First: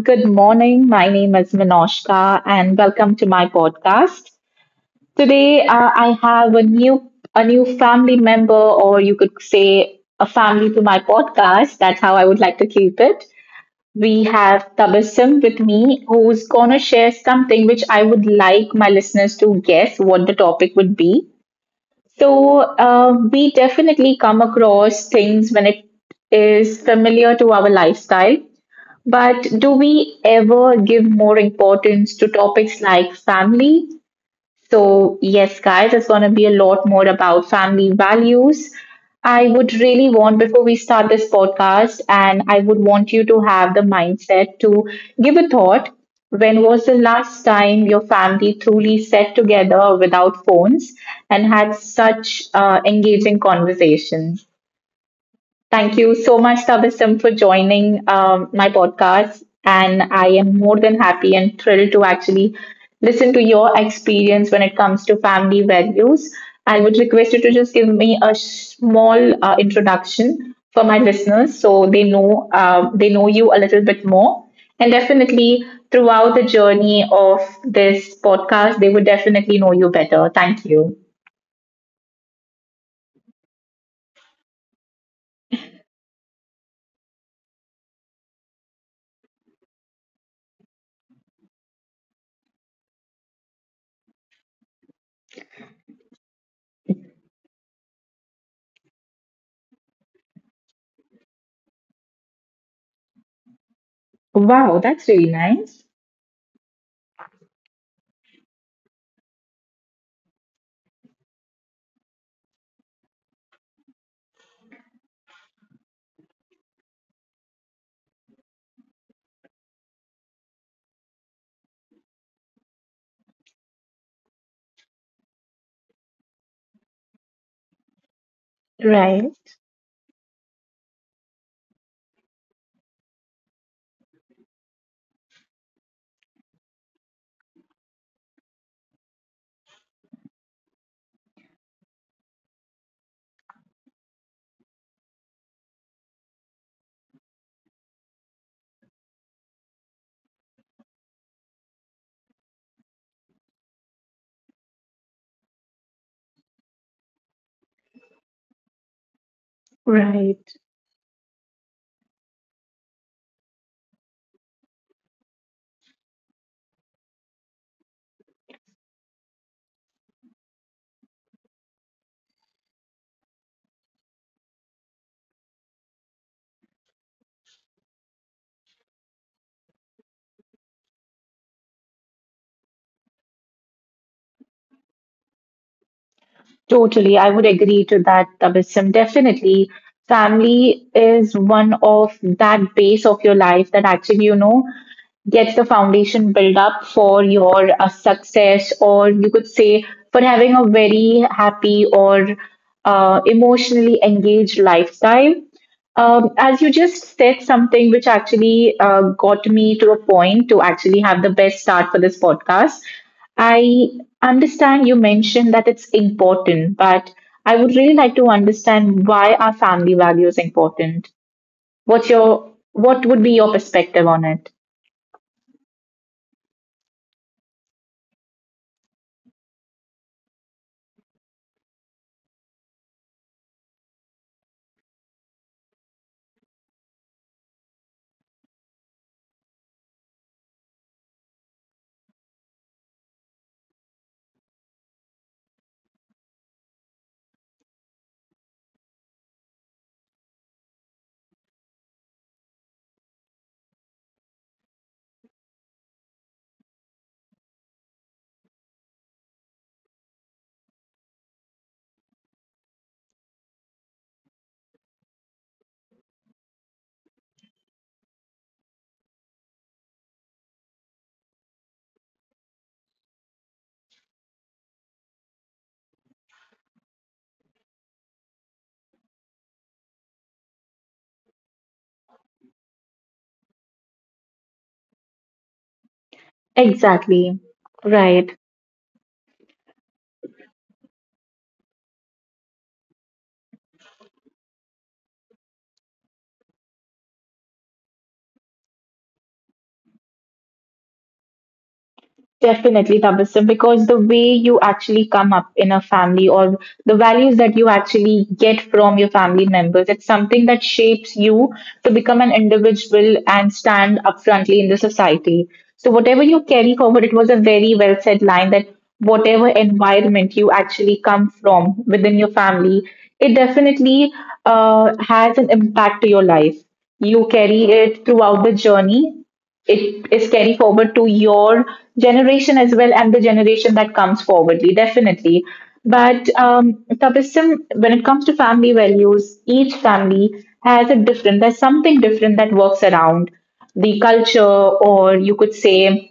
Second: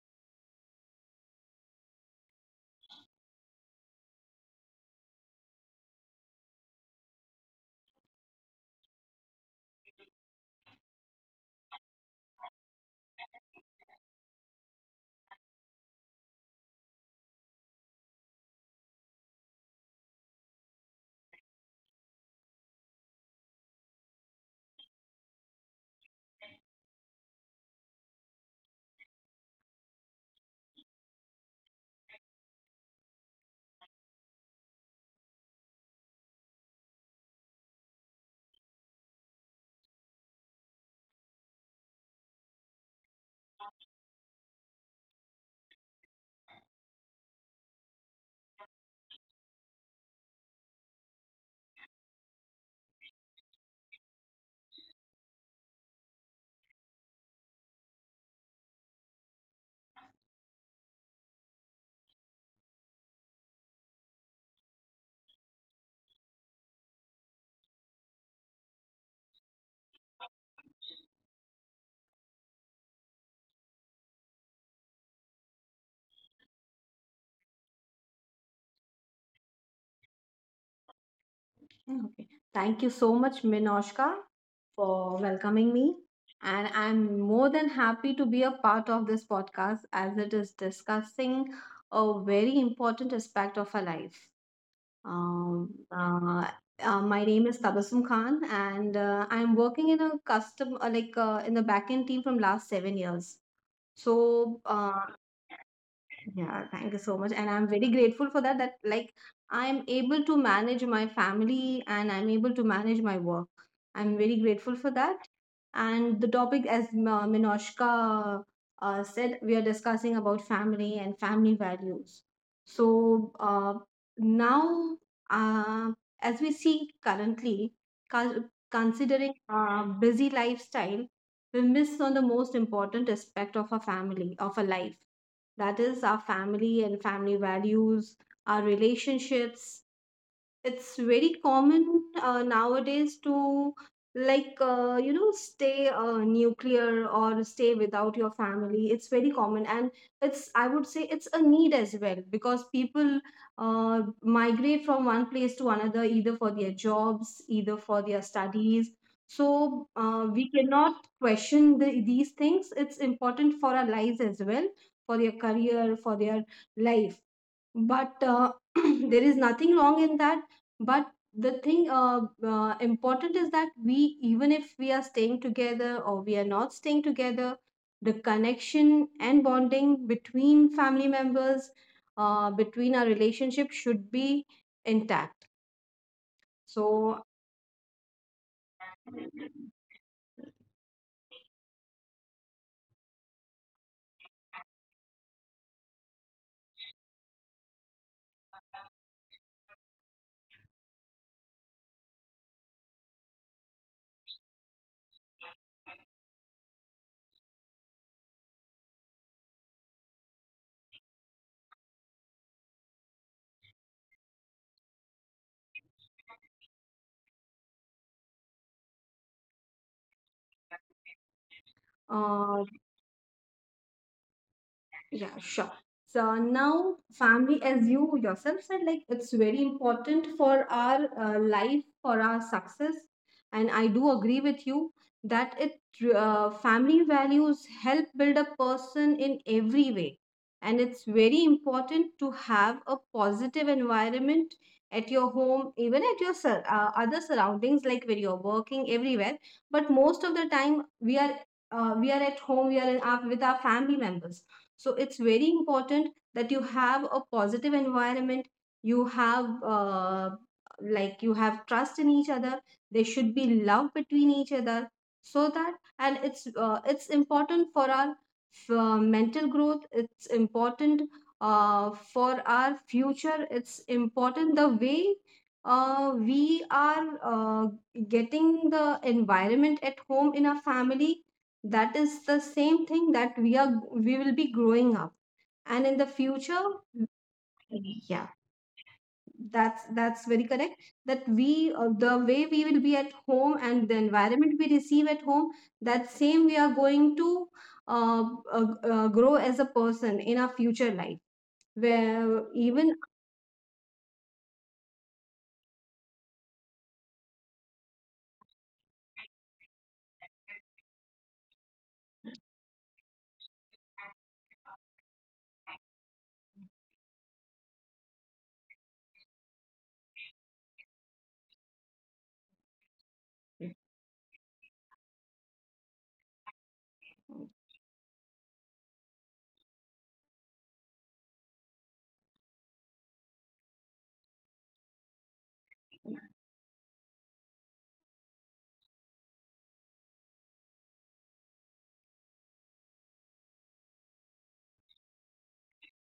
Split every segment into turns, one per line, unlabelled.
good morning. My name is Minoshka and welcome to my podcast. Today I have a new family member or you could say a family to my podcast. That's how I would like to keep it. We have Tabassum with me who's going to share something which I would like my listeners to guess what the topic would be. So we definitely come across things when it is familiar to our lifestyle, but do we ever give more importance to topics like family? So, yes, guys, it's going to be a lot more about family values. I would really want, before we start this podcast, and I would want you to have the mindset to give a thought. When was the last time your family truly sat together without phones and had such engaging conversations? Thank you so much, Tabasum, for joining my podcast. And I am more than happy and thrilled to actually listen to your experience when it comes to family values. I would request you to just give me a small introduction for my listeners so they know you a little bit more. And definitely throughout the journey of this podcast, they would definitely know you better. Thank you.
Okay. Thank you so much, Minoshka, for welcoming me. And I'm more than happy to be a part of this podcast as it is discussing a very important aspect of our life. Um, uh, my name is Tabassum Khan, and I'm working in a custom, in the backend team from last 7 years. So
Wow,
uh,
that's really nice.
yeah, thank you so much. And I'm very grateful for that, that like I'm able to manage my family and I'm able to manage my work. I'm very grateful for that. And the topic, as Minoshka said, we are discussing about family and family values. So uh, now, uh, as we see currently, considering
Right.
busy lifestyle, we miss on the most important aspect of a family, of a life, that is, our family and family values, our relationships. It's very common nowadays to stay nuclear or stay without your family. It's very common, and it's, I would say, it's a need as well, because people migrate from one place to another, either for their jobs, either for their studies. So we cannot question these things. It's important for our lives as well, for their career, for their life. But there is nothing wrong in that. But the thing important is that we, even if we are staying together or we are not staying together, the connection and bonding between family members, between our relationship, should be intact. So,
Totally, I would agree to that, Tabissum. Definitely, family is one of that base of your life that actually, you know, get the foundation built up for your success, or you could say for having a very happy or emotionally engaged lifestyle. As you just said something which actually got me to a point to actually have the best start for this podcast. I understand you mentioned that it's important, but I would really like to understand, why are family values important? What's
uh,
your what would be your perspective on it?
yeah, sure. So now, family, as you yourself said, like it's very important for our life, for our success. And I do agree with you that it family values help build a person in every way. And it's very important to have a positive environment at your home, even at your other surroundings, like where you're working, everywhere. But most of the time, we are at home, we are in our, with our family members, so it's very important that you have a positive environment, you have like you have trust in each other, there should be love between each other, so that, and it's important for our mental growth. It's important for our future. It's important, the way we are uh, getting the environment at home in our family, that is the same thing that we will be growing up, and in the future,
Exactly.
yeah,
Right.
that's very correct, that we the way we will be at home and the environment we receive at home, that same we are going to uh, grow as a person in our future life, where even
Definitely, Tabasum, because the way you actually come up in a family or the values that you actually get from your family members, it's something that shapes you to become an individual and stand up frontly in the society. So, whatever you carry forward, it was a very well said line that whatever environment you actually come from within your family, it definitely has an impact to your life. You carry it throughout the journey. It is carry forward to your generation as well, and the generation that comes forwardly definitely. But Tabassum, when it comes to family values, each family has a different, there's something different that works around the culture, or you could say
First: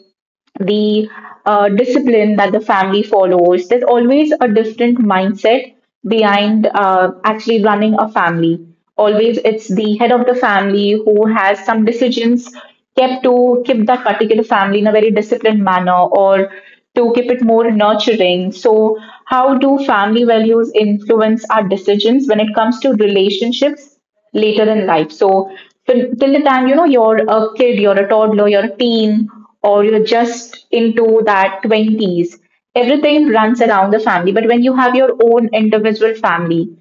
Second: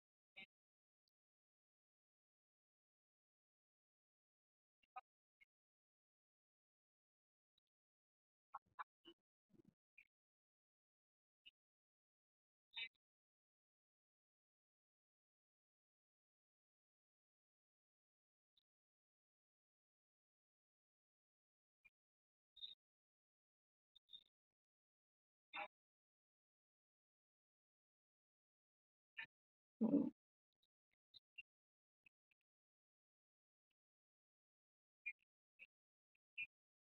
the discipline that the family follows. There's always a different mindset behind actually running a family. Always, it's the head of the family who has some decisions kept to keep that particular family in a very disciplined manner or to keep it more nurturing. So, how do family values influence our decisions when it comes to relationships later in life? So till the time, you know, you're a kid, you're a toddler, you're a teen, or you're just into that twenties, everything runs around the family. But when you have your own individual family,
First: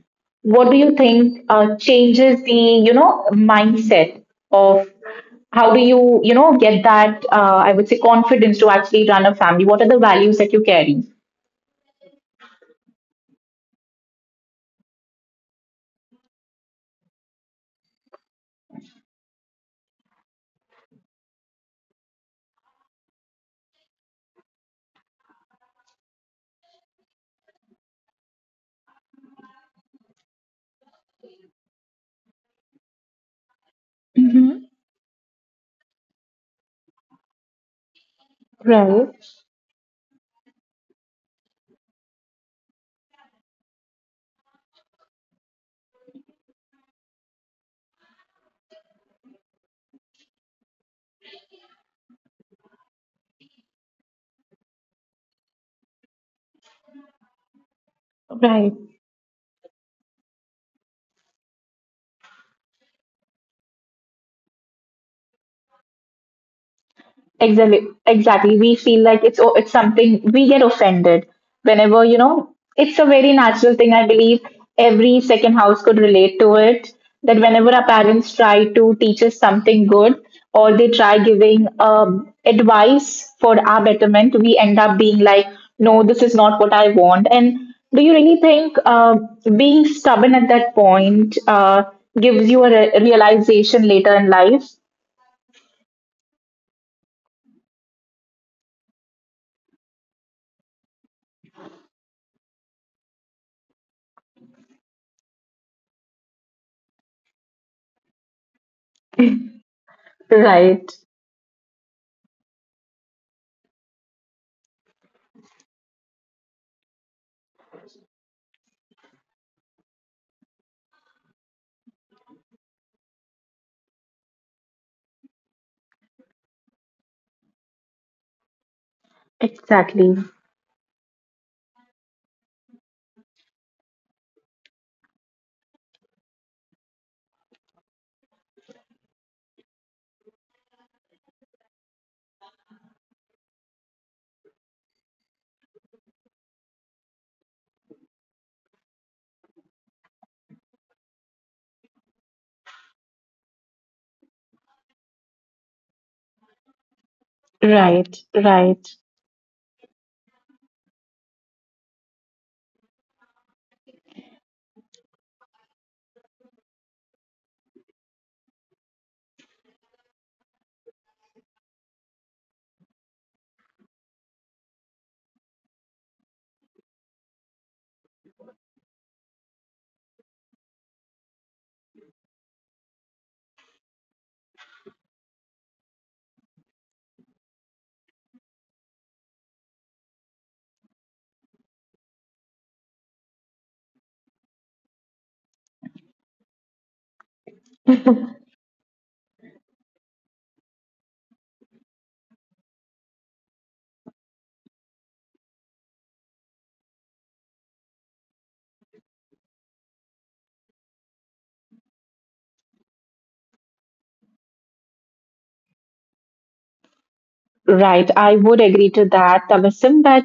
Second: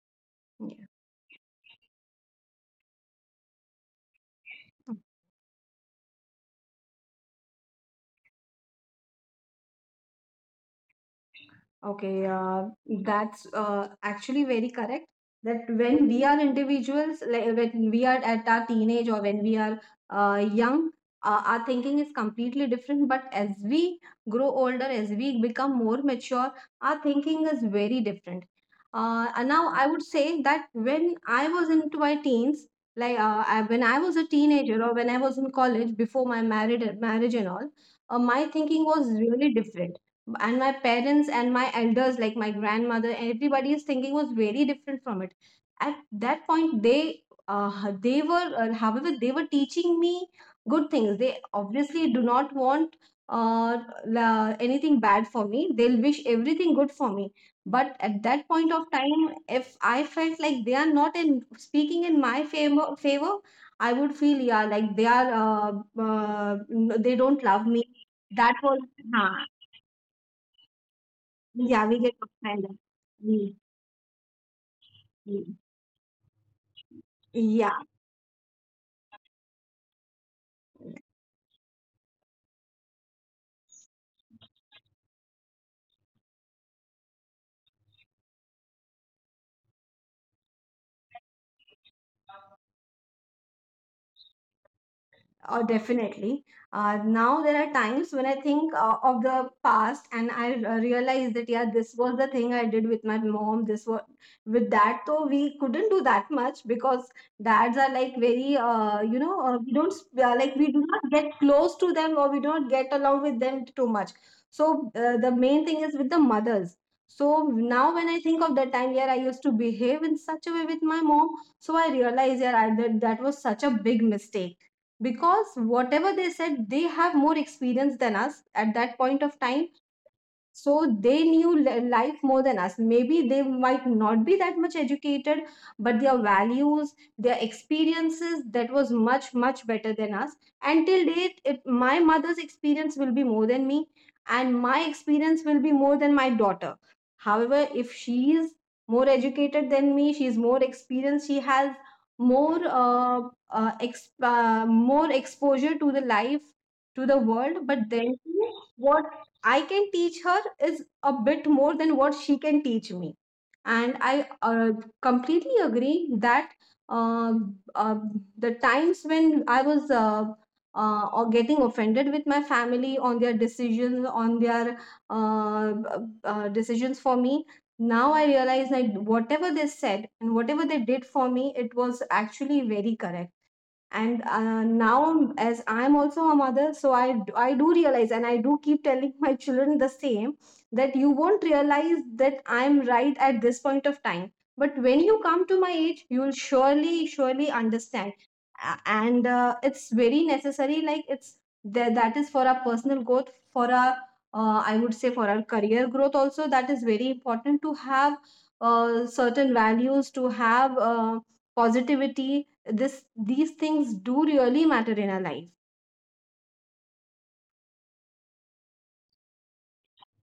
what do
yeah.
you think changes the, you know, mindset of, how do you, you know, get that I would say confidence to actually run a family? What are the values that you carry?
Okay, that's actually very correct. That when we are individuals, like when we are at our teenage or when we are young, our thinking is completely different. But as we grow older, as we become more mature, our thinking is very different. And now I would say that when I was into my teens, when I was a
Mm-hmm.
teenager or when I was in college before my married marriage and all, my thinking was
Right.
really different, and my parents and my elders, like my grandmother, everybody's thinking was very different from it. At that point, they were however they were teaching me good things. They obviously do not want uh, anything bad for me. They'll wish everything good for me. But at that point
Right.
of time, if I felt like they are not in speaking in my favor, I would feel, yeah, like they are they don't love me.
Exactly,
That
exactly. We
was
feel like
huh,
it's something, we get offended
yeah, we
whenever,
get
you know,
offended.
it's a very
Mm,
natural thing. I believe every
mm.
second house could relate to it. That
Yeah.
whenever our parents try to teach us something good or they try giving advice for our betterment, we end up being like, no, this is not what I want. And do you really think being stubborn at that point gives you a realization later in life?
Oh, definitely. Now there are times when I think of the past, and I realize that yeah, this was the thing I did with my mom. This was with that, though we couldn't do that much because dads are like very, you know, we don't sp- like we do
Right.
not get close to them, or we don't get along with them too much. So the main thing is with the mothers. So now when I think of that time, yeah, I used to behave in such a way with my mom. So I realize, yeah, I, that that was such a big mistake, because whatever they said, they have more experience than us at that point of time,
Exactly.
so they knew life more than us. Maybe they might not be that much educated, but their values, their experiences, that was much, much better than us. And till date, it, my mother's experience will be more than me, and my experience will be more than my daughter. However, if she is more educated than me, she is more experienced, she has more more exposure to the life, to the world, but
Right,
then
right.
what I can teach her is a bit more than what she can teach me. And I completely agree that uh, uh, the times when I was or getting offended with my family on their uh, uh, decisions for me, now I realize that whatever they said and whatever they did for me, it was actually very correct. And now as I'm also a mother, so I do realize, and I do keep telling my children the same, that you won't realize that I'm right at this point of time, but when you come to my age, you'll surely surely understand. And it's very necessary, like it's that that is for our personal growth, for our I would say for our career growth also. That is very important to have certain values, to have positivity. This These things do really matter in our life.
Right, I would agree to that, Tabassum. But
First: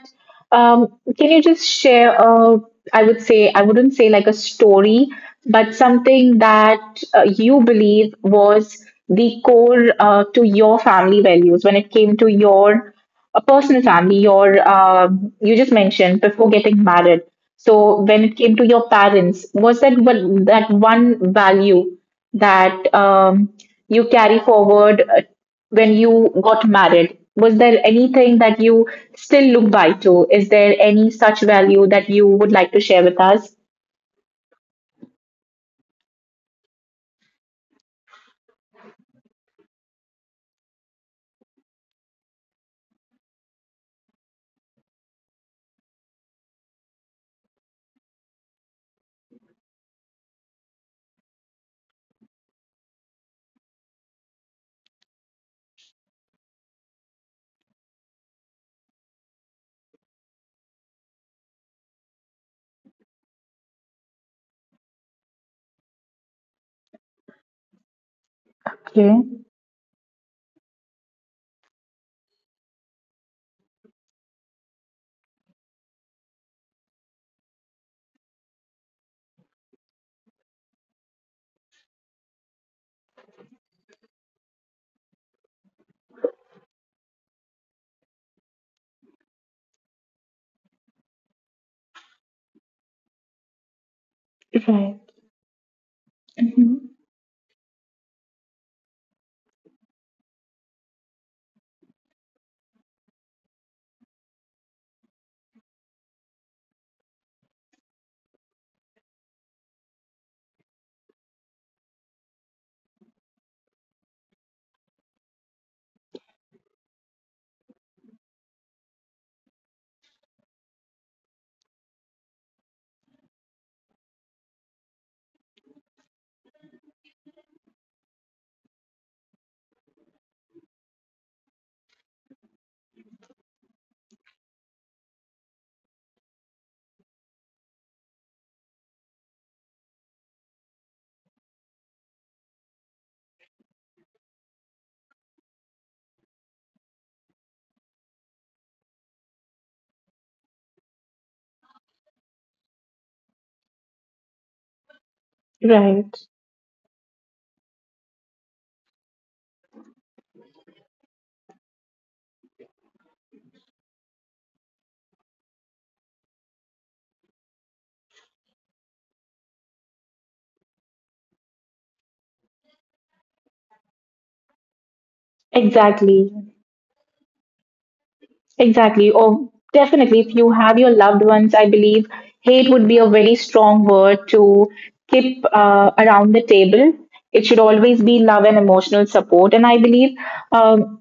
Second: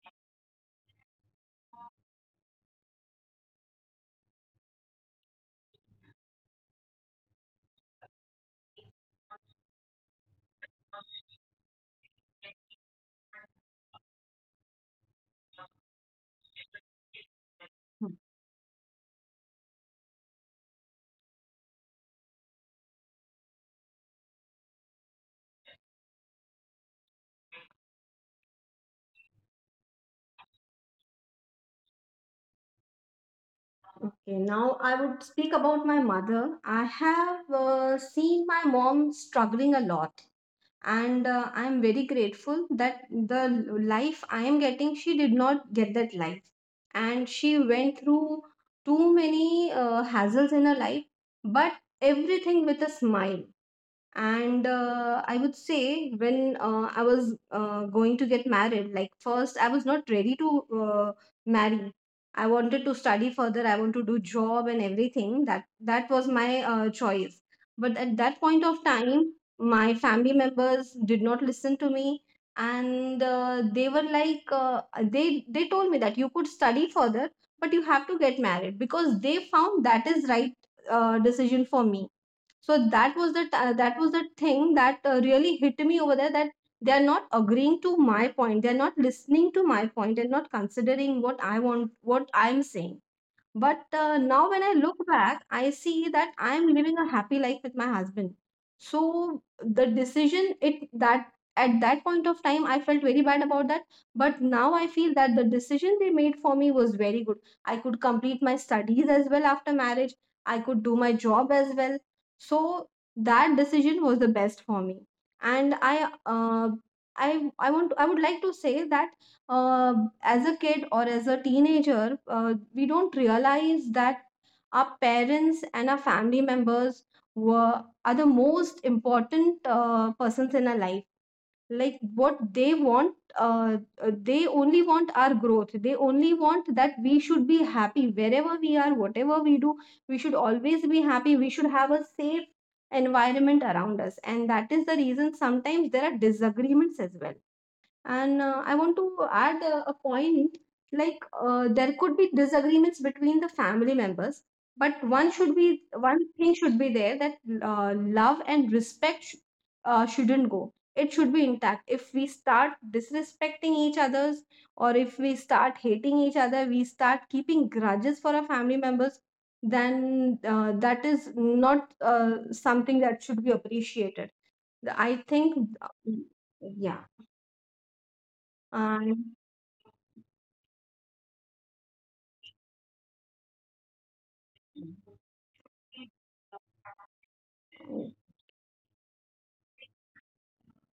can you just share a, I would say, I wouldn't say like a story, but something that you believe was the core to your family values when it came to your personal family, your, you just mentioned before getting married. So when it came to your parents, was that one value that you carry forward when you got married? Was there anything that you still look by to? Is there any such value that you would like to share with us?
Okay, now I would speak about my mother. I have seen my mom struggling a lot, and I'm very grateful that the life I am getting, she did not get that life. And she went through too many hassles in her life, but everything with a smile. And I would say when I was going to get married, like first I was not ready to marry. I wanted to study further, I want to do job and everything. That that was my choice. But at that point of
Okay.
time, my family members did not listen to me. And they were like they told me that you could study further, but you have to get married, because they found that is right decision for me. So that was the that was the thing that really hit me over there, that they are not agreeing to my point, they are not listening to my point, and not considering what I want, what I'm saying. But now when I
Right.
look back, I see that I am
Hmm.
living a happy life with my husband. So the decision, it that at that point of time I felt very bad about that, but now I feel that the decision they made for me was very good. I could complete my studies as well after marriage. I could do my job as well. So that decision was the best for me. And I would like to say that uh, as a kid or as a teenager, we don't realize that our parents and our family members were are the most important persons in our life. Like what they want, uh, they only want our growth. They only want that we should be happy wherever we are, whatever we do. We should always be happy. We should have a safe environment around us, and that is the reason sometimes there are disagreements as well. And I want to add a point, there could be disagreements between the family members, but one
Right.
thing should be there, that love and respect shouldn't go. It should be intact. If we start disrespecting each others, or if we start hating each other, we start keeping grudges for our family members, then that is not something that should be appreciated. I think,
Exactly.
yeah.
Exactly.
And.
Or definitely, if you have your loved ones, I believe hate would be a very strong word to keep around the table. It should always be love and emotional support. And I believe um,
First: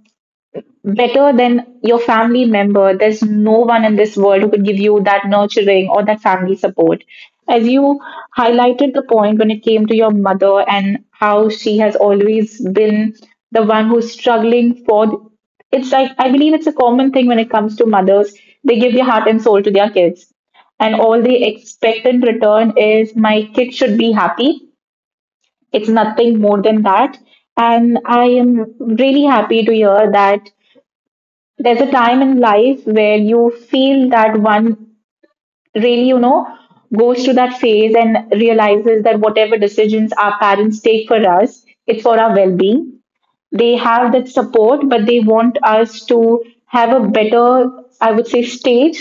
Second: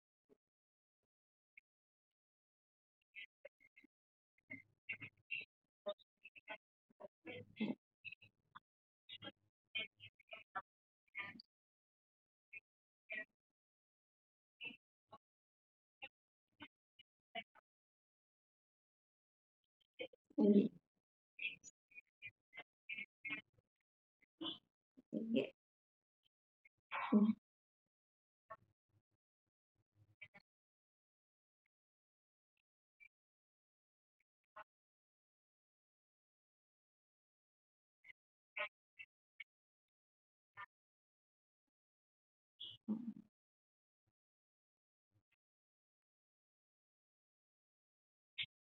better than your family member, there's no one in this world who could give you that nurturing or that family support. As you highlighted the point when it came to your mother and how she has always been the one who's struggling for, it's like I believe it's a common thing when it comes to mothers. They give their heart and soul to their kids. And all they expect in return is, my kid should be happy.
Yeah.
It's nothing more than that. And I am really happy to hear that there's a time in life where you feel that one really, you know, goes through that phase and realizes that whatever decisions our parents take for us, it's for our well being. They have that support, but they want us to have a better, I would say, stage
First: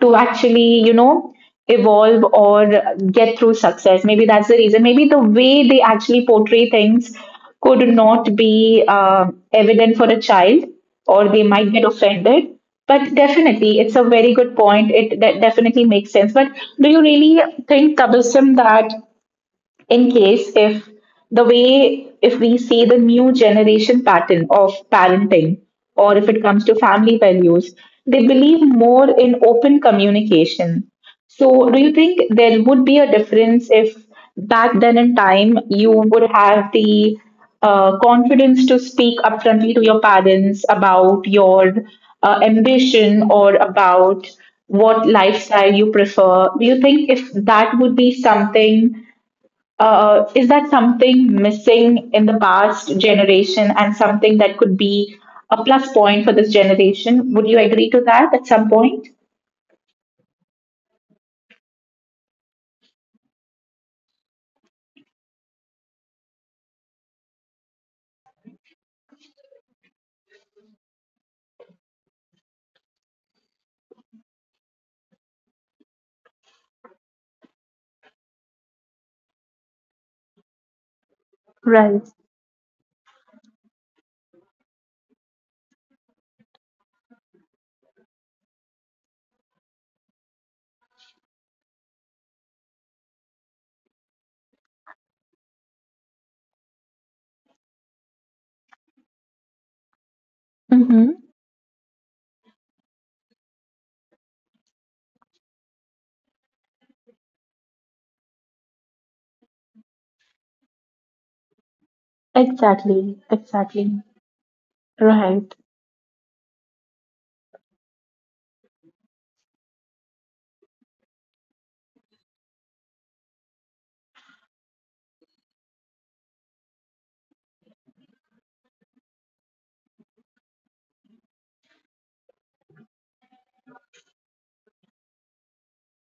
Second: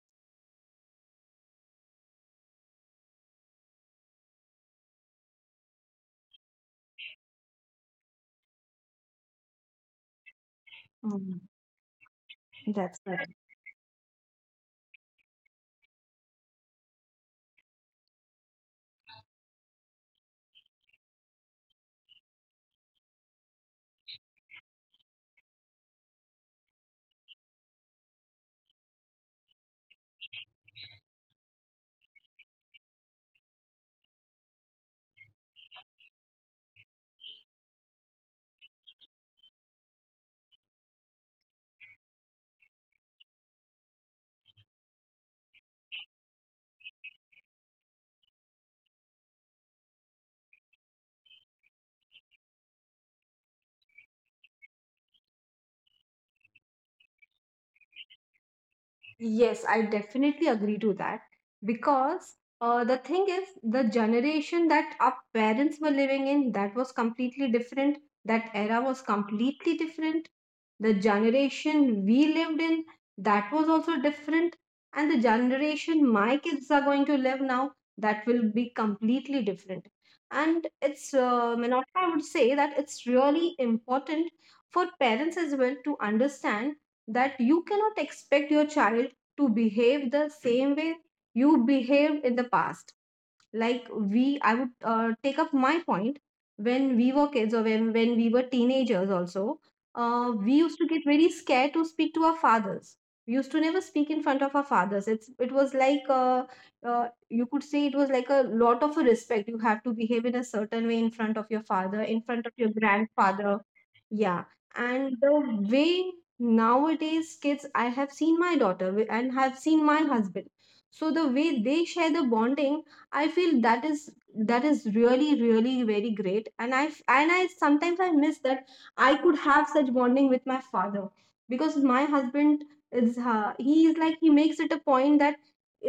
to actually, you know, evolve or get through success. Maybe that's the reason. Maybe the way they actually portray things could not be evident for a child, or they
Mm.
might get offended.
That's
But
right.
definitely, it's a very good point. It definitely makes sense. But do you really think, Tabasum, that in case if, the way if we see the new generation pattern of parenting, or if it comes to family values, they believe more in open communication, so do you think there would be a difference if back then in time you would have the confidence to speak upfrontly to your parents about your ambition or about what lifestyle you prefer? Do you think if that would be something, is that something missing in the past generation and something that could be a plus point for this generation? Would you agree to that at some point?
Yes, I definitely agree to that, because the thing is, the generation that our parents were living in, that was completely different. That era was completely different. The generation we lived in, that was also different. And the generation my kids are going to live now, that will be completely different. And it's,
Right.
Manoj, I would say that it's really important for parents as well to understand that you cannot expect your child to behave the same way you behaved in the past. Like we I would take up my point when we were kids, or when we were teenagers also. We used to
Mm-hmm.
get very scared to speak to our fathers. We used to never speak in front of our fathers. It was like, you could say, it was like a lot of a respect. You have to behave in a certain way in front of your father, in front of your
Exactly.
grandfather.
Exactly.
Yeah. And
Right.
the way nowadays kids, I have seen my daughter, and have seen my husband, so the way they share the bonding, I feel that is really, really very great. And I sometimes I miss that. I could have such bonding with my father, because my husband, is he is like, he makes it a point that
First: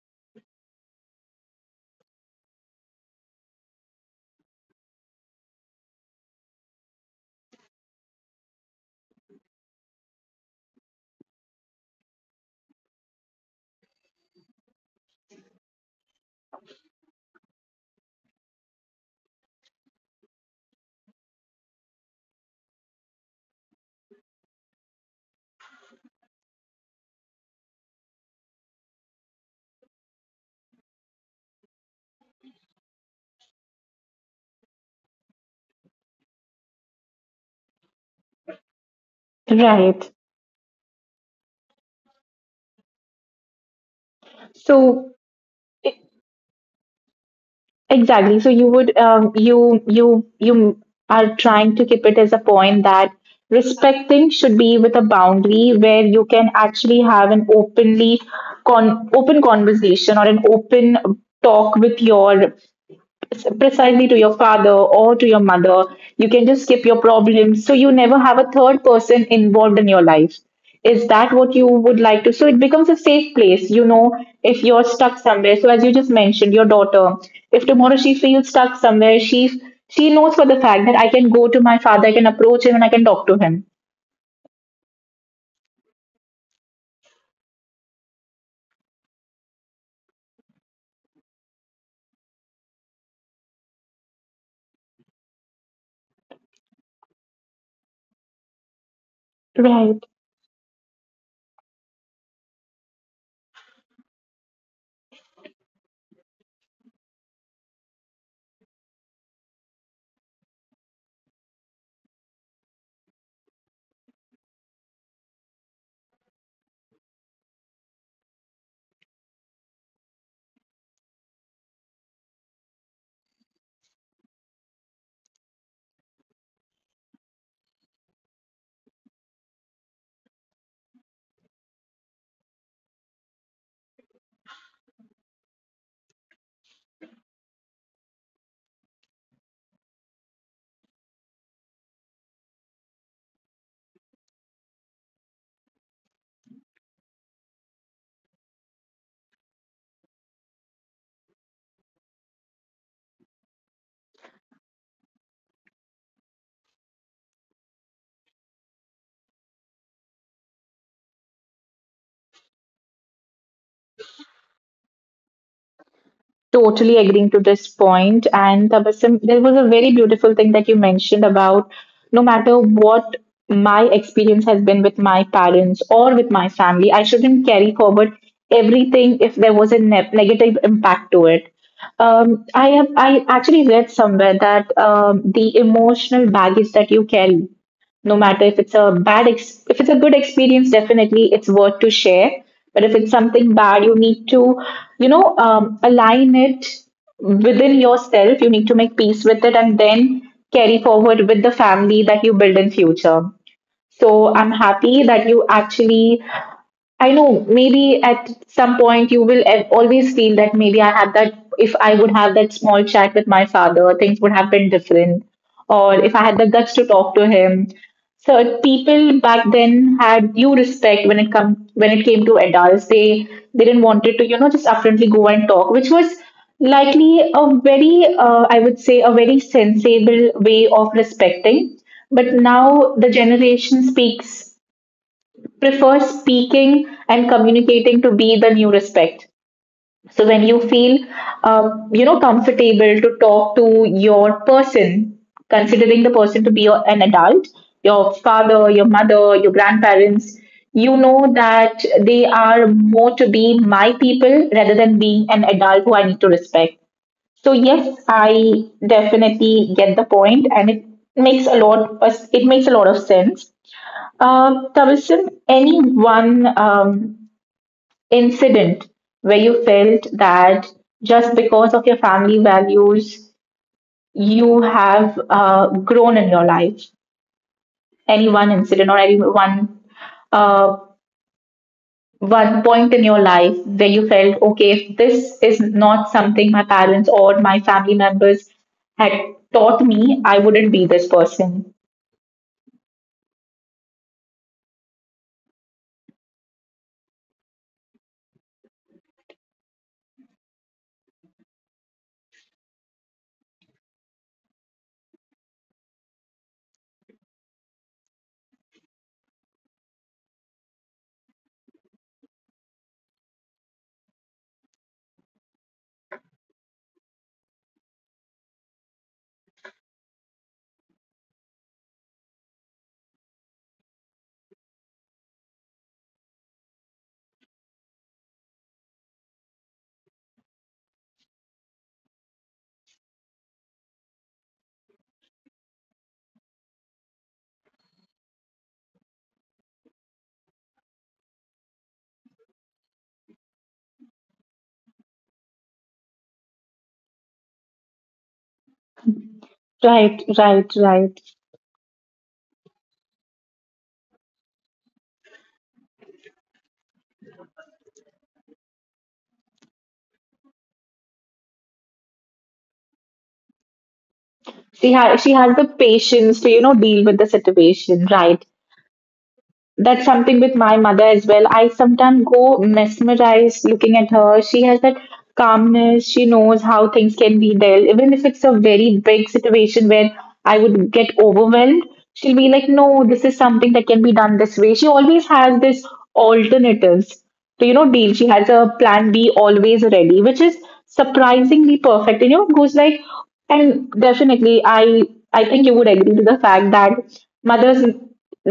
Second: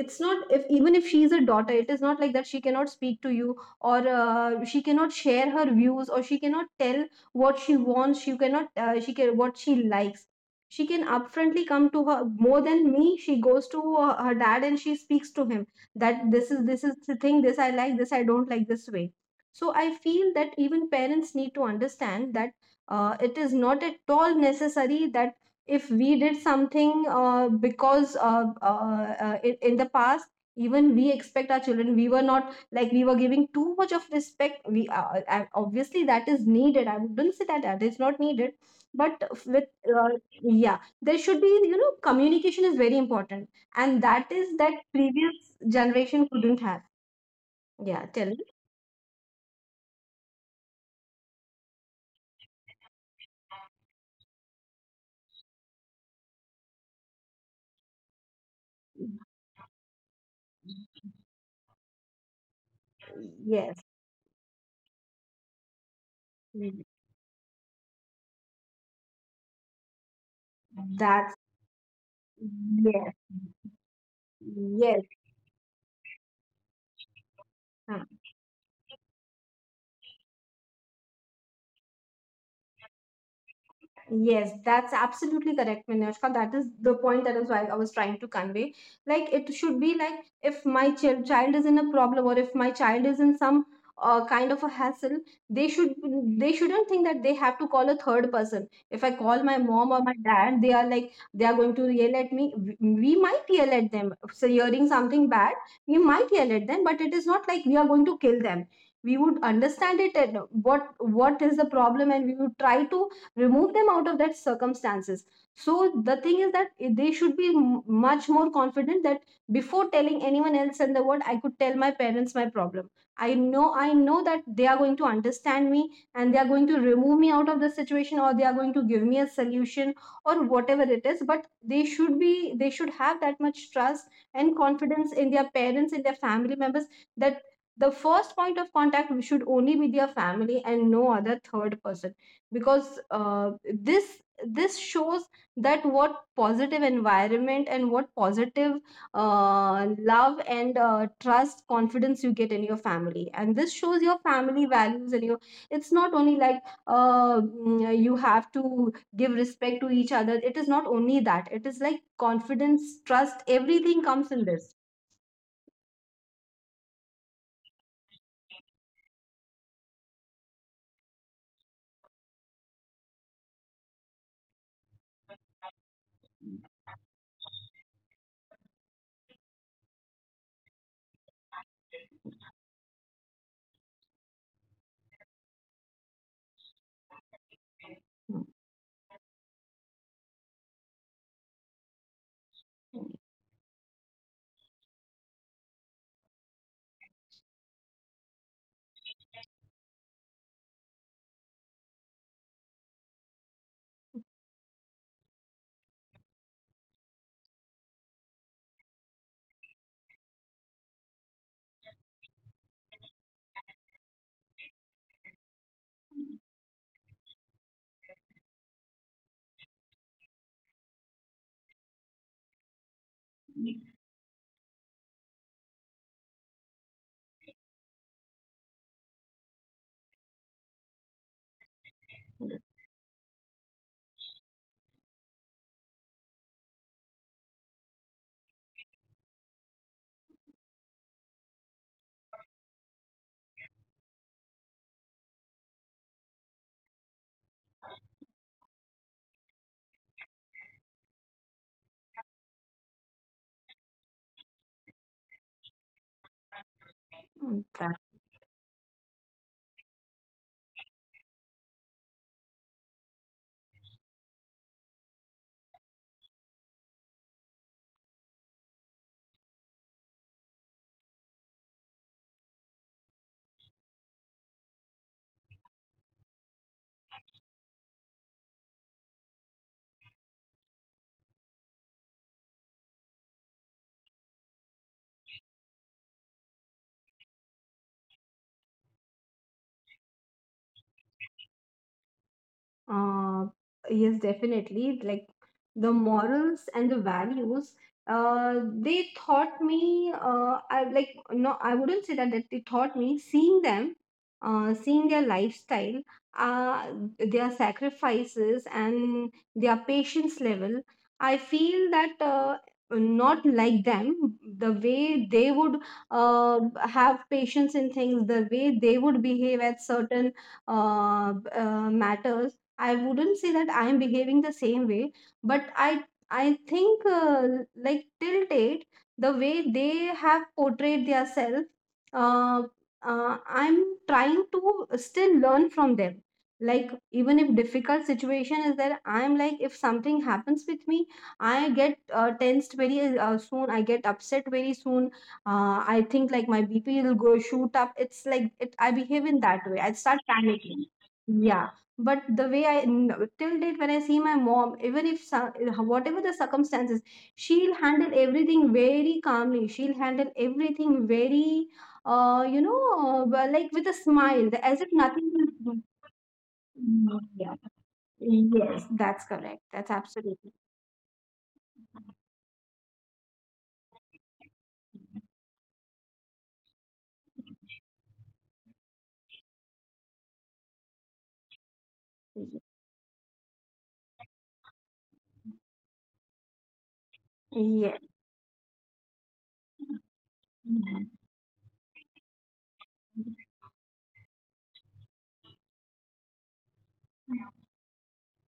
it's not, if even if she's a daughter, it is not like that she cannot speak to you, or she cannot share her views, or she cannot tell what she wants, she cannot, she can what she likes. She can upfrontly come to her, more than me she goes to her dad and she speaks to him. That this is the thing. This I like, this I don't like this way. So I feel that even parents need to understand that, it is not at all necessary that if we did something, because in the past, even we expect our children. We were not like we were giving too much of respect. We, obviously that is needed. I wouldn't say that that is not needed. But with,
Right.
uh, yeah, there should be, communication is very important. And that is, that
So,
previous generation couldn't have. Yeah, tell me.
exactly. So you would, um, you are trying to keep it as a point that respecting should be with a boundary where you can actually have an openly con open conversation or an open talk with your,
Yes.
precisely, to your father or to your mother. You can just skip your problems, so you never have a third person involved in your life. Is
That's
that what you would like to? So it becomes a
Yes.
safe place, you know, if you're
Yes.
stuck somewhere. So as you just mentioned, your daughter, if tomorrow she feels stuck somewhere, she knows for the fact that I can go to my father, I can approach him and I can talk to him.
Yes, that's absolutely correct, Vinashka. That is the point, that is why I was trying to convey. Like it should be like, if my child is in a problem, or if my child is in some, kind of a hassle, they should they shouldn't think that they have to call a third person. If I call my mom or
Right.
my dad, they are like they are going to yell at me. We might yell at them. So hearing something bad, we might yell at them, but it is not like we are going to kill them. We would understand it, and what is the problem, and we would try to remove them out of that circumstances. So the thing is that they should be much more confident that before telling anyone else in the world, I could tell my parents my problem. I know that they are going to understand me, and they are going to remove me out of the situation, or they are going to give me a solution, or whatever it is, but they should be they should have that much trust and confidence in their parents, in their family members, that the first point of contact should only be their family and no other third person. Because, this shows that what positive environment and what positive, love and, trust, confidence you get in your family, and this shows your family values and your it's not only like, you have to give respect to each other. It is not only that. It is like confidence, trust, everything comes in this.
Totally agreeing to this point. And Tabassum, there was a very beautiful thing that you mentioned about, no matter what my experience has been with my parents or with my family, I shouldn't carry forward everything if there was a negative impact to it. I actually read somewhere that the emotional baggage that you carry, no matter
Mm.
if it's a if it's a good experience, definitely it's worth to share, but if it's something bad, you need to, you know, align it within yourself, you need to make peace with it and then carry forward with the family that you build in future. So I'm happy that you actually, I know maybe at some point you will always feel that, maybe I had that, if I would have that small chat with my father, things would have been different. Or if I had the guts to talk to him. So people back then had due respect when it come when it came to adults. They didn't want it to, you know, just upfrontly go and talk, which was likely a very, I would say, a very sensible way of respecting. But now the generation speaks prefer speaking and communicating to be the new respect. So when you feel, you know, comfortable to talk to your person, considering the person to be your, an adult, your father, your mother, your grandparents, you know that they are more to be my people rather than being an adult who I need to respect. So
Mm.
yes, I definitely get the point, and it makes a lot. It makes a lot of sense. Tabassum, any one incident where you felt that just because of your family values, you have grown in your life? Any one incident or any one uh, one point in your life where you felt, okay, if this is not something my parents or my family members had taught me, I wouldn't be this person.
Uh, yes, definitely. Like the morals and the values, they taught me. I like no, I wouldn't say that that they taught me. Seeing them, seeing their lifestyle, uh, their sacrifices and their patience level, I feel that. Not like them, the way they would uh, have patience in things, the way they would behave at certain, matters. I wouldn't say that I am behaving the same way, but I think, like till date, the way they have portrayed themselves, uh, I'm trying to still learn from them. Like even if difficult situation is there, I'm like, if something happens with me, I get, tensed very soon. I get upset very soon. I think like my BP will go shoot up. It's like it. I behave in that way. I start
Right, right,
panicking.
right.
Yeah, but the way till date, when I see my mom, even if some, whatever the circumstances, she'll handle everything very calmly. She'll handle everything very, well, like with a smile, as
She
if
has she
nothing.
has the
will-
patience to you know deal with the
Yeah.
situation, right?
Yes, that's correct. That's
That's something
absolutely
with my mother as well. I sometimes go mesmerized looking at her. She has that calmness. She knows how things can be dealt. Even if it's a very big situation where I would get overwhelmed, she'll be like, no, this is something that can be done this way. She always has this alternatives to, you know,
yes.
deal. She has a plan B always ready, which is surprisingly perfect. And, you know, it goes like, and definitely, I think you would agree to the fact that mothers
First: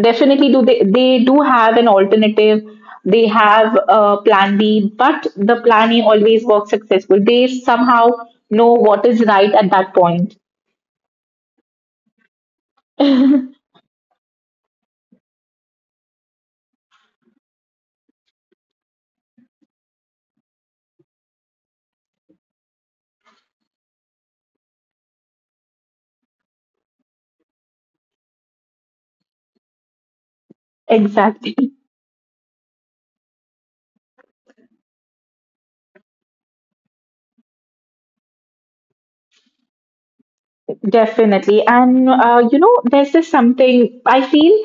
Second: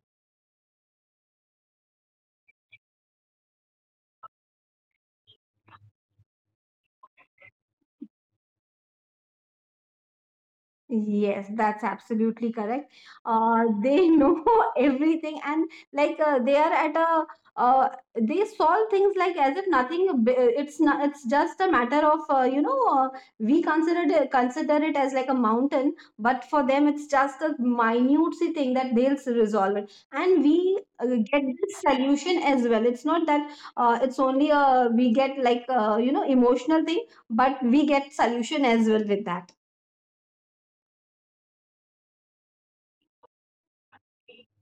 definitely do they do have an alternative, they have a plan B, but the plan A always works successful, they somehow know what is right at that point.
Yes, that's absolutely correct. They know everything, and like, they are at a uh, they solve things like as if nothing. It's not. It's just a matter of, we consider it as like a mountain, but for them it's just a minute thing that they'll resolve it, and we, get
Exactly.
this solution as well. It's not that, it's only, we get like, emotional thing, but we get solution as well with that.
Definitely, and you know, there's just something I feel,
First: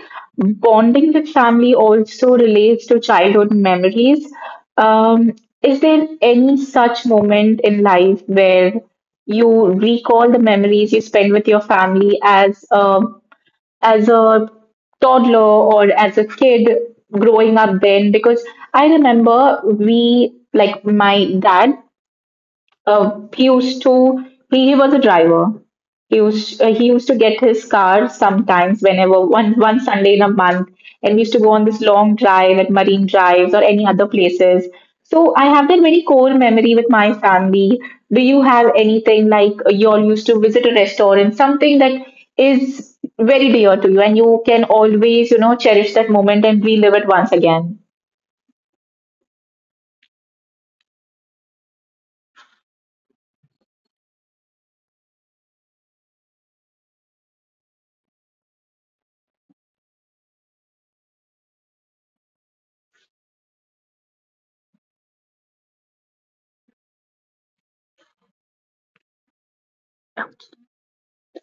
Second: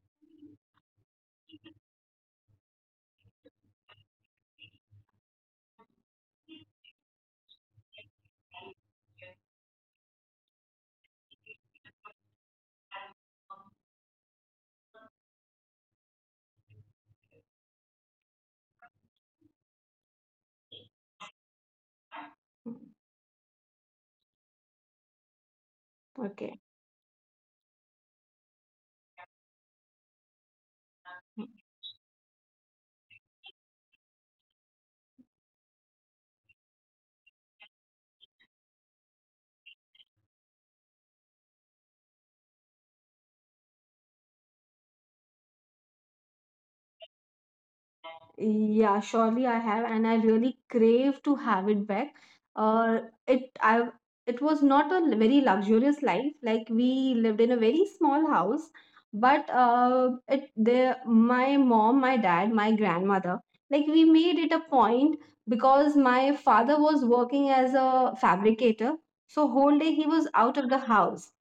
bonding with family also relates to childhood memories. um, is there any such moment in life where you recall the memories you spend with your family as a toddler or as a kid growing up? Then because I remember we like my dad, he used to, he was a driver,
Okay.
he used to get his car sometimes, whenever one Sunday in a month, and we used to go on this long drive at marine drives or any other places. So I have that very core memory with my family. Do you have anything like, you all used to visit a restaurant, something that is very dear to you and you can always, you know, cherish that moment and relive it once again?
Yeah, surely I have, and I really crave to have it back. Uh, it I it was not a very luxurious life. Like we lived in a very small house, but, it the my mom, my dad, my grandmother, like we made it a point, because my father was working as a fabricator, so whole day he was out of the house.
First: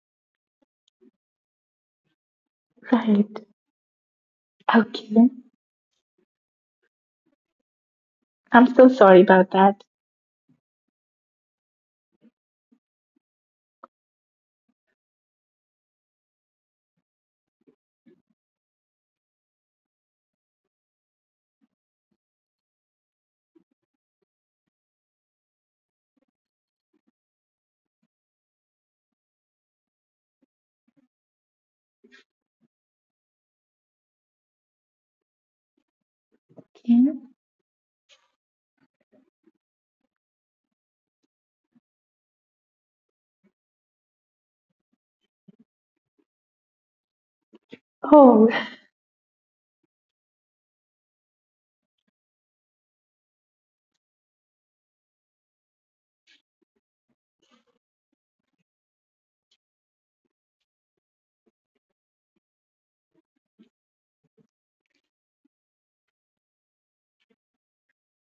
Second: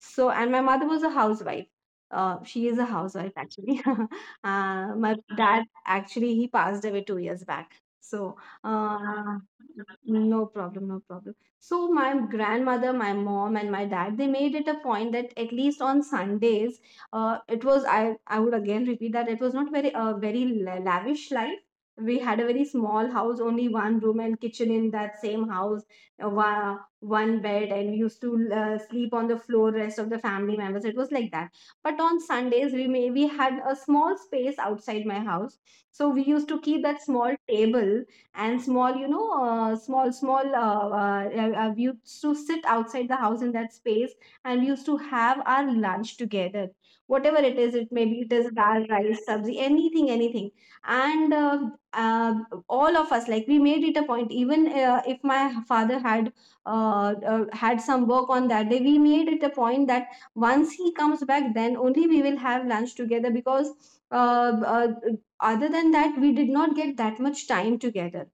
So, and my mother was a housewife. She is a housewife
Right.
actually. My
Okay.
dad, actually, he passed away 2 years back. So,
I'm so sorry
uh,
about that.
no problem, no problem. So my grandmother, my mom, and my dad, they made it a point that at least on Sundays, it was, I would again repeat that it was not very, very lavish life. We had a very small house, only one room and kitchen in that same house, one bed, and we used to, sleep on the floor, rest of the family members. It was like that. But on Sundays, we had a small space outside my house, so we used to keep that
Okay.
small table, and small you know small we used to sit outside the house in that space, and we used to have our lunch together. Whatever it is, it maybe it is
Oh.
dal, rice, sabzi, anything, anything. And, uh, all of us, like we made it a point, even, if my father had some work on that day, we made it a point that once he comes back, then only we will have lunch together. Because, uh, uh, other than that, we did not get that much time together,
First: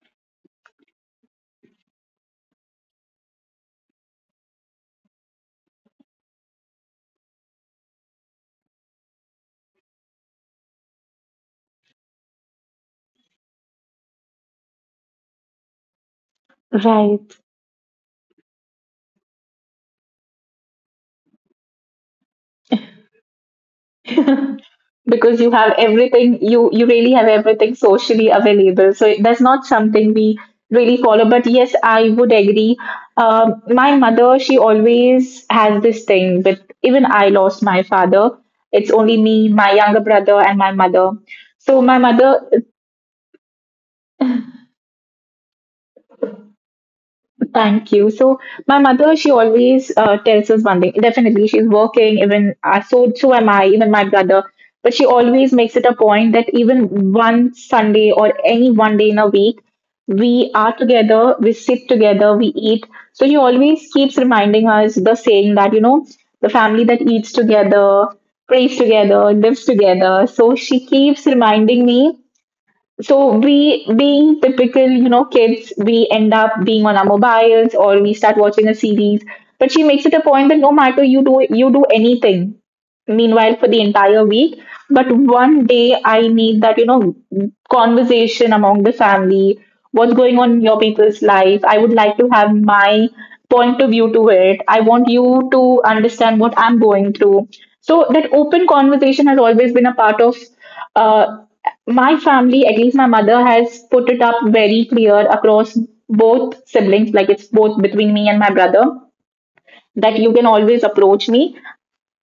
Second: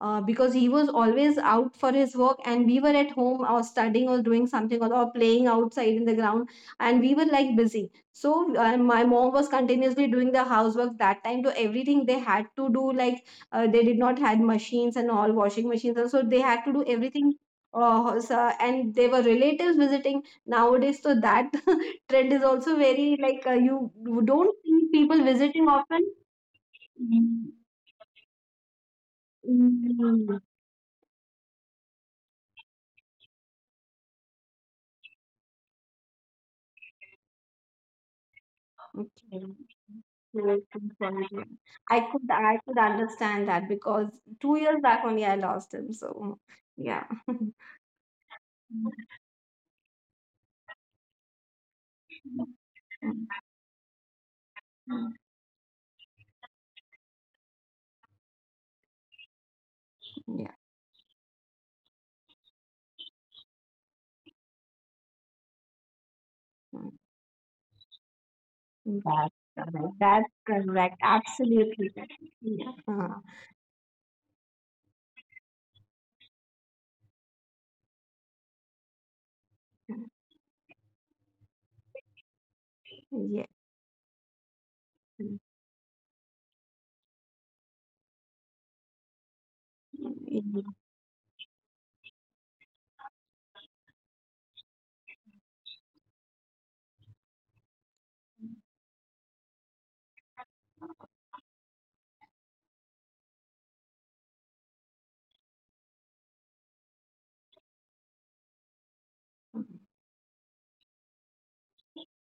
because he was always out for his work, and we were at home or studying or doing something, or playing outside in the ground, and we were like busy. So, my mom was continuously doing the housework that time, so everything they had to do, like, they did not had machines and all, washing machines and so they had to do everything. And they were, relatives visiting nowadays, so that trend is also very, like, you don't see people
Because you
visiting
have
often.
everything, you really have
Mm.
everything socially available. So it- that's not something we
Mm.
really follow. But yes, I would agree. My mother, she always has this thing. But even I lost my father. It's only
Okay.
me, my younger brother, and
Very
my mother.
confusing.
So
I
my
could
mother.
I could understand that, because 2 years back only I lost him. So yeah.
Thank you. So my mother, she always tells us one thing. Definitely, she's working. Even so,
Mm.
so am I. Even my brother. But she always makes it a point that even one Sunday or any one day in a week,
Yeah.
we are together. We sit together. We eat. So she always keeps reminding us the saying that, you know, the family
Mm.
that eats together, prays
That's
together, lives
correct. That's
together. So she
correct.
keeps
Absolutely
reminding
correct.
me.
Yeah.
So we, being typical, you know, kids, we end up being on our mobiles or we start watching a series, but she makes it a point that no matter you do, you do anything
Yeah.
meanwhile for the entire week, but one day I need that, you know, conversation among the family. What's going
Yeah.
on in your people's life? I would like to have my point of view to it. I want you to understand what I'm going through. So that open conversation has always been a part of uh my family. At least my mother has put it up very clear across both siblings, like it's both between me and my brother, that you can always approach me.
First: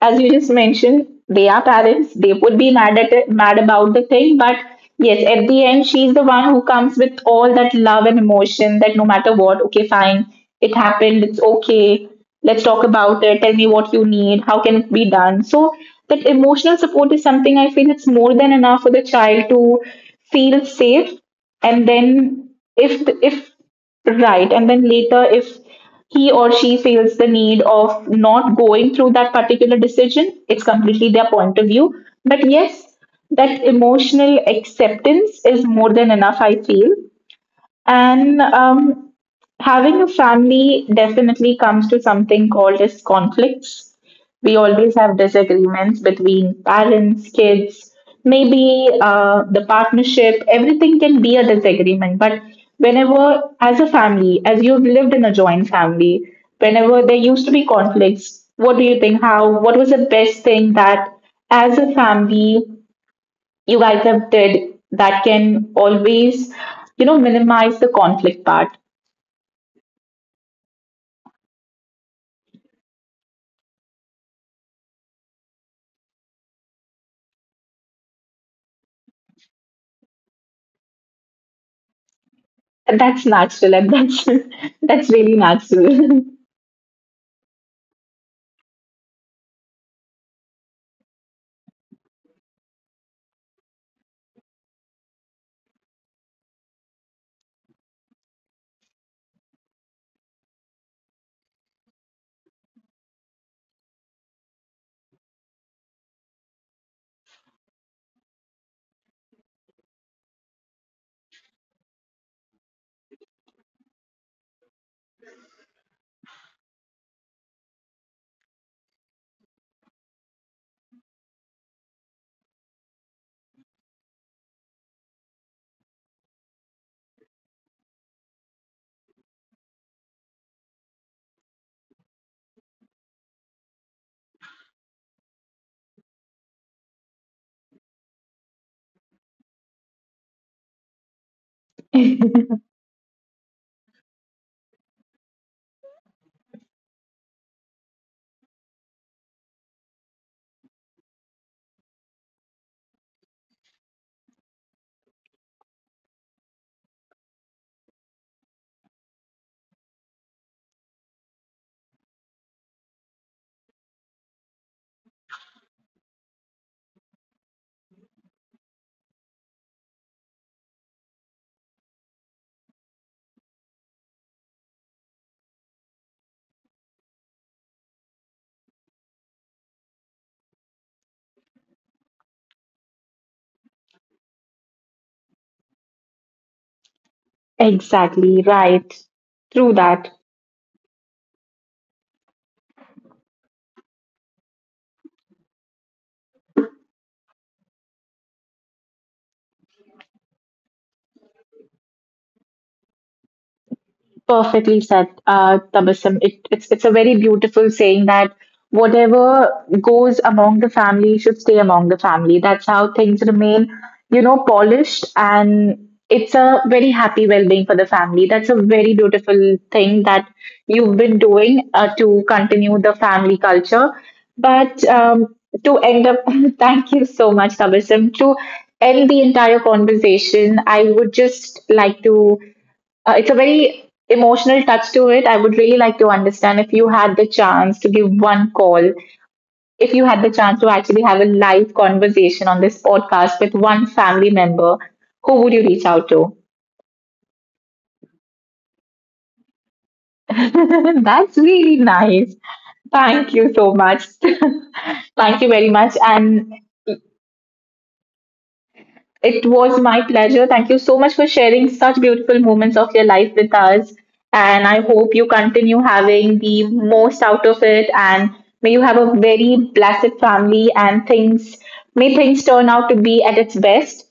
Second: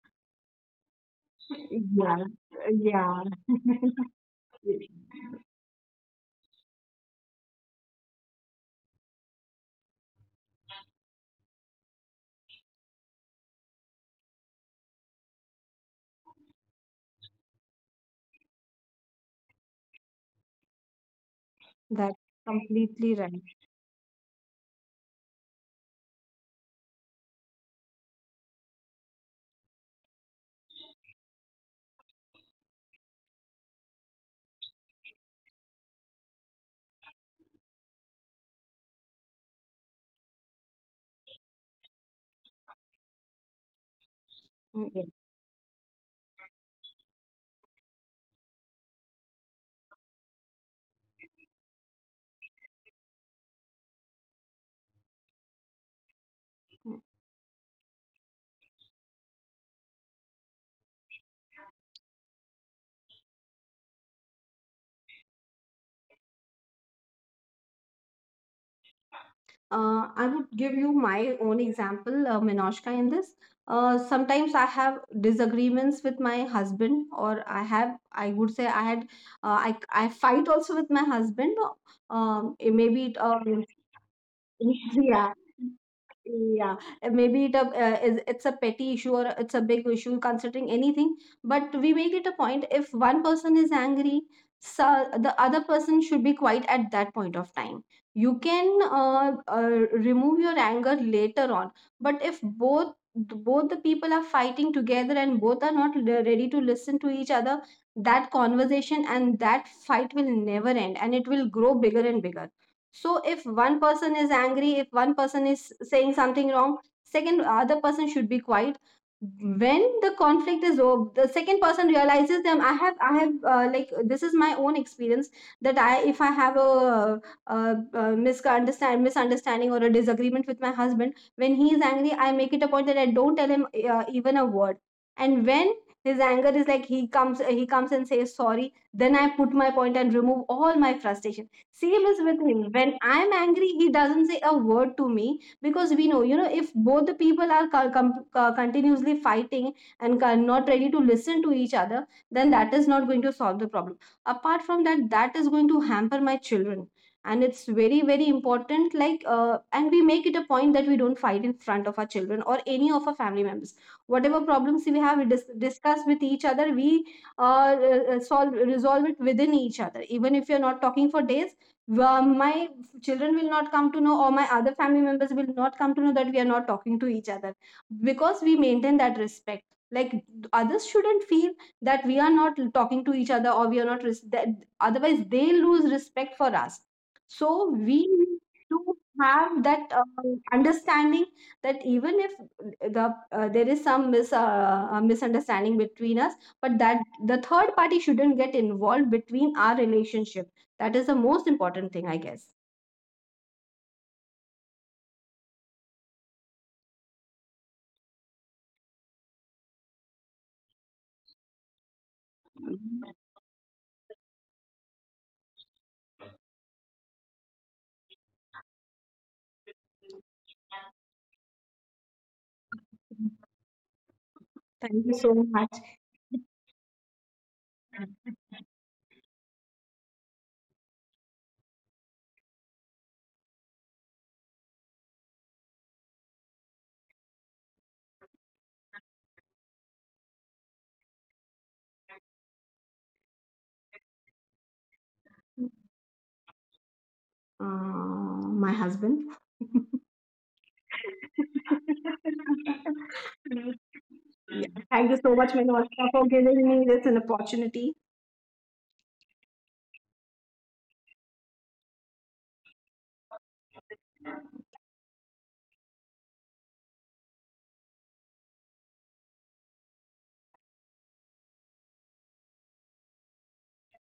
As you just mentioned, they are parents.
Yeah.
They would be mad at
Yeah.
it, mad about the thing, but yes, at the end, she's the one who comes with all that love and emotion. That no matter what, okay, fine, it happened. It's okay. Let's talk about it. Tell me what you need. How can it be done? So that emotional support is something I feel it's more than enough for the child to feel safe and
That's
then if
completely right.
if right, and then later, if he or she feels the need of not going through that particular decision, it's completely their point of view. But yes, that emotional acceptance is more than enough, I feel. And having a family definitely comes to something called as conflicts. We always
Yeah.
have disagreements between parents, kids, maybe the partnership. Everything can be a disagreement. But whenever, as a family, as you've lived in a joint family, whenever there used to be conflicts, what do you think? How? What was the best thing that, as a family, you guys have did that can always, you know, minimize the conflict part?
I would give you my own example, Minoshka, in this. Sometimes I have disagreements with my husband, or I have, I would say, I had, I fight also with my husband. It
And
maybe it,
that's natural, and that's that's
yeah,
really natural.
yeah, maybe it a, is it's a petty issue or it's a big issue considering anything, but we make it a point, if one person is angry, so the other person should be quiet at that point of time. You can, remove your anger later on, but if both the people are fighting together, and both are not ready to listen to each other, that conversation and that fight will never end, and it will grow bigger and bigger. So if one person is angry, if one person is saying something wrong, second other person should be quiet. When the conflict is over, the second person realizes them. Like this is my own experience that if I have a, misunderstanding or a disagreement with my husband, when he is angry, I make it a point that I don't tell him, even a word. And when his anger is like, he comes and says sorry, then I put my point and remove all my frustration. Same is with him. When I'm angry, he doesn't say a word to me, because we know, if both the people are continuously fighting and are not ready to listen to each other, then that is not going to solve the problem. Apart from that, that is going to hamper my children. And it's very, very important. Like, and we make it a point that we don't fight in front of our children or any of our family members. Whatever problems we have, we discuss with each other. We, uh, solve resolve it within each other, even if you're not talking for days. Wha My children will not come to know, or my other family members will not come to know that we are not talking to each other, because we maintain that respect. Like others shouldn't feel that we are not talking to each other, or we are not that, otherwise they lose respect for us. So we need
Exactly, right.
to have
Through
that,
that.
understanding, that even if there is some misunderstanding between us, but that the third party shouldn't get involved between our relationship, that is the most important thing, I guess.
Perfectly said, Tabassum. It's a very beautiful saying that whatever goes among the family should stay among the family. That's how things remain, you know, polished, and it's a very happy well-being for the family. That's a very beautiful thing that you've been doing to continue the family culture. But
Thank you so much,
to end up, thank you so much, Tabassum. To end the entire conversation, I would just like to it's a very emotional touch to it. I would really like to understand if you had the chance to give one call, if you had the chance to actually have a live conversation on this podcast with one family member, who would you reach out to?
my husband.
That's really nice. Thank you so much.
Yeah, thank you so
Thank you
much,
very
Manohar,
much.
for
And
giving me this an opportunity.
it was my pleasure. Thank you so much for sharing such beautiful moments of your life with us. And I hope you continue having the most out of it. And may you have a very blessed family and things, may things turn out to be at its best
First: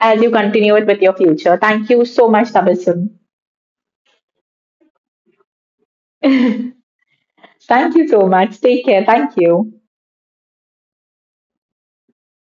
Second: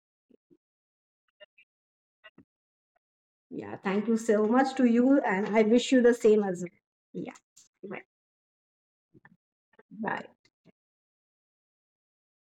as you continue it with your future. Thank you so much, Tabassum.
Yeah, thank you so much to you, and I wish you the same as well. Yeah,
Thank
bye.
you so much. Take care. Thank you.
Bye.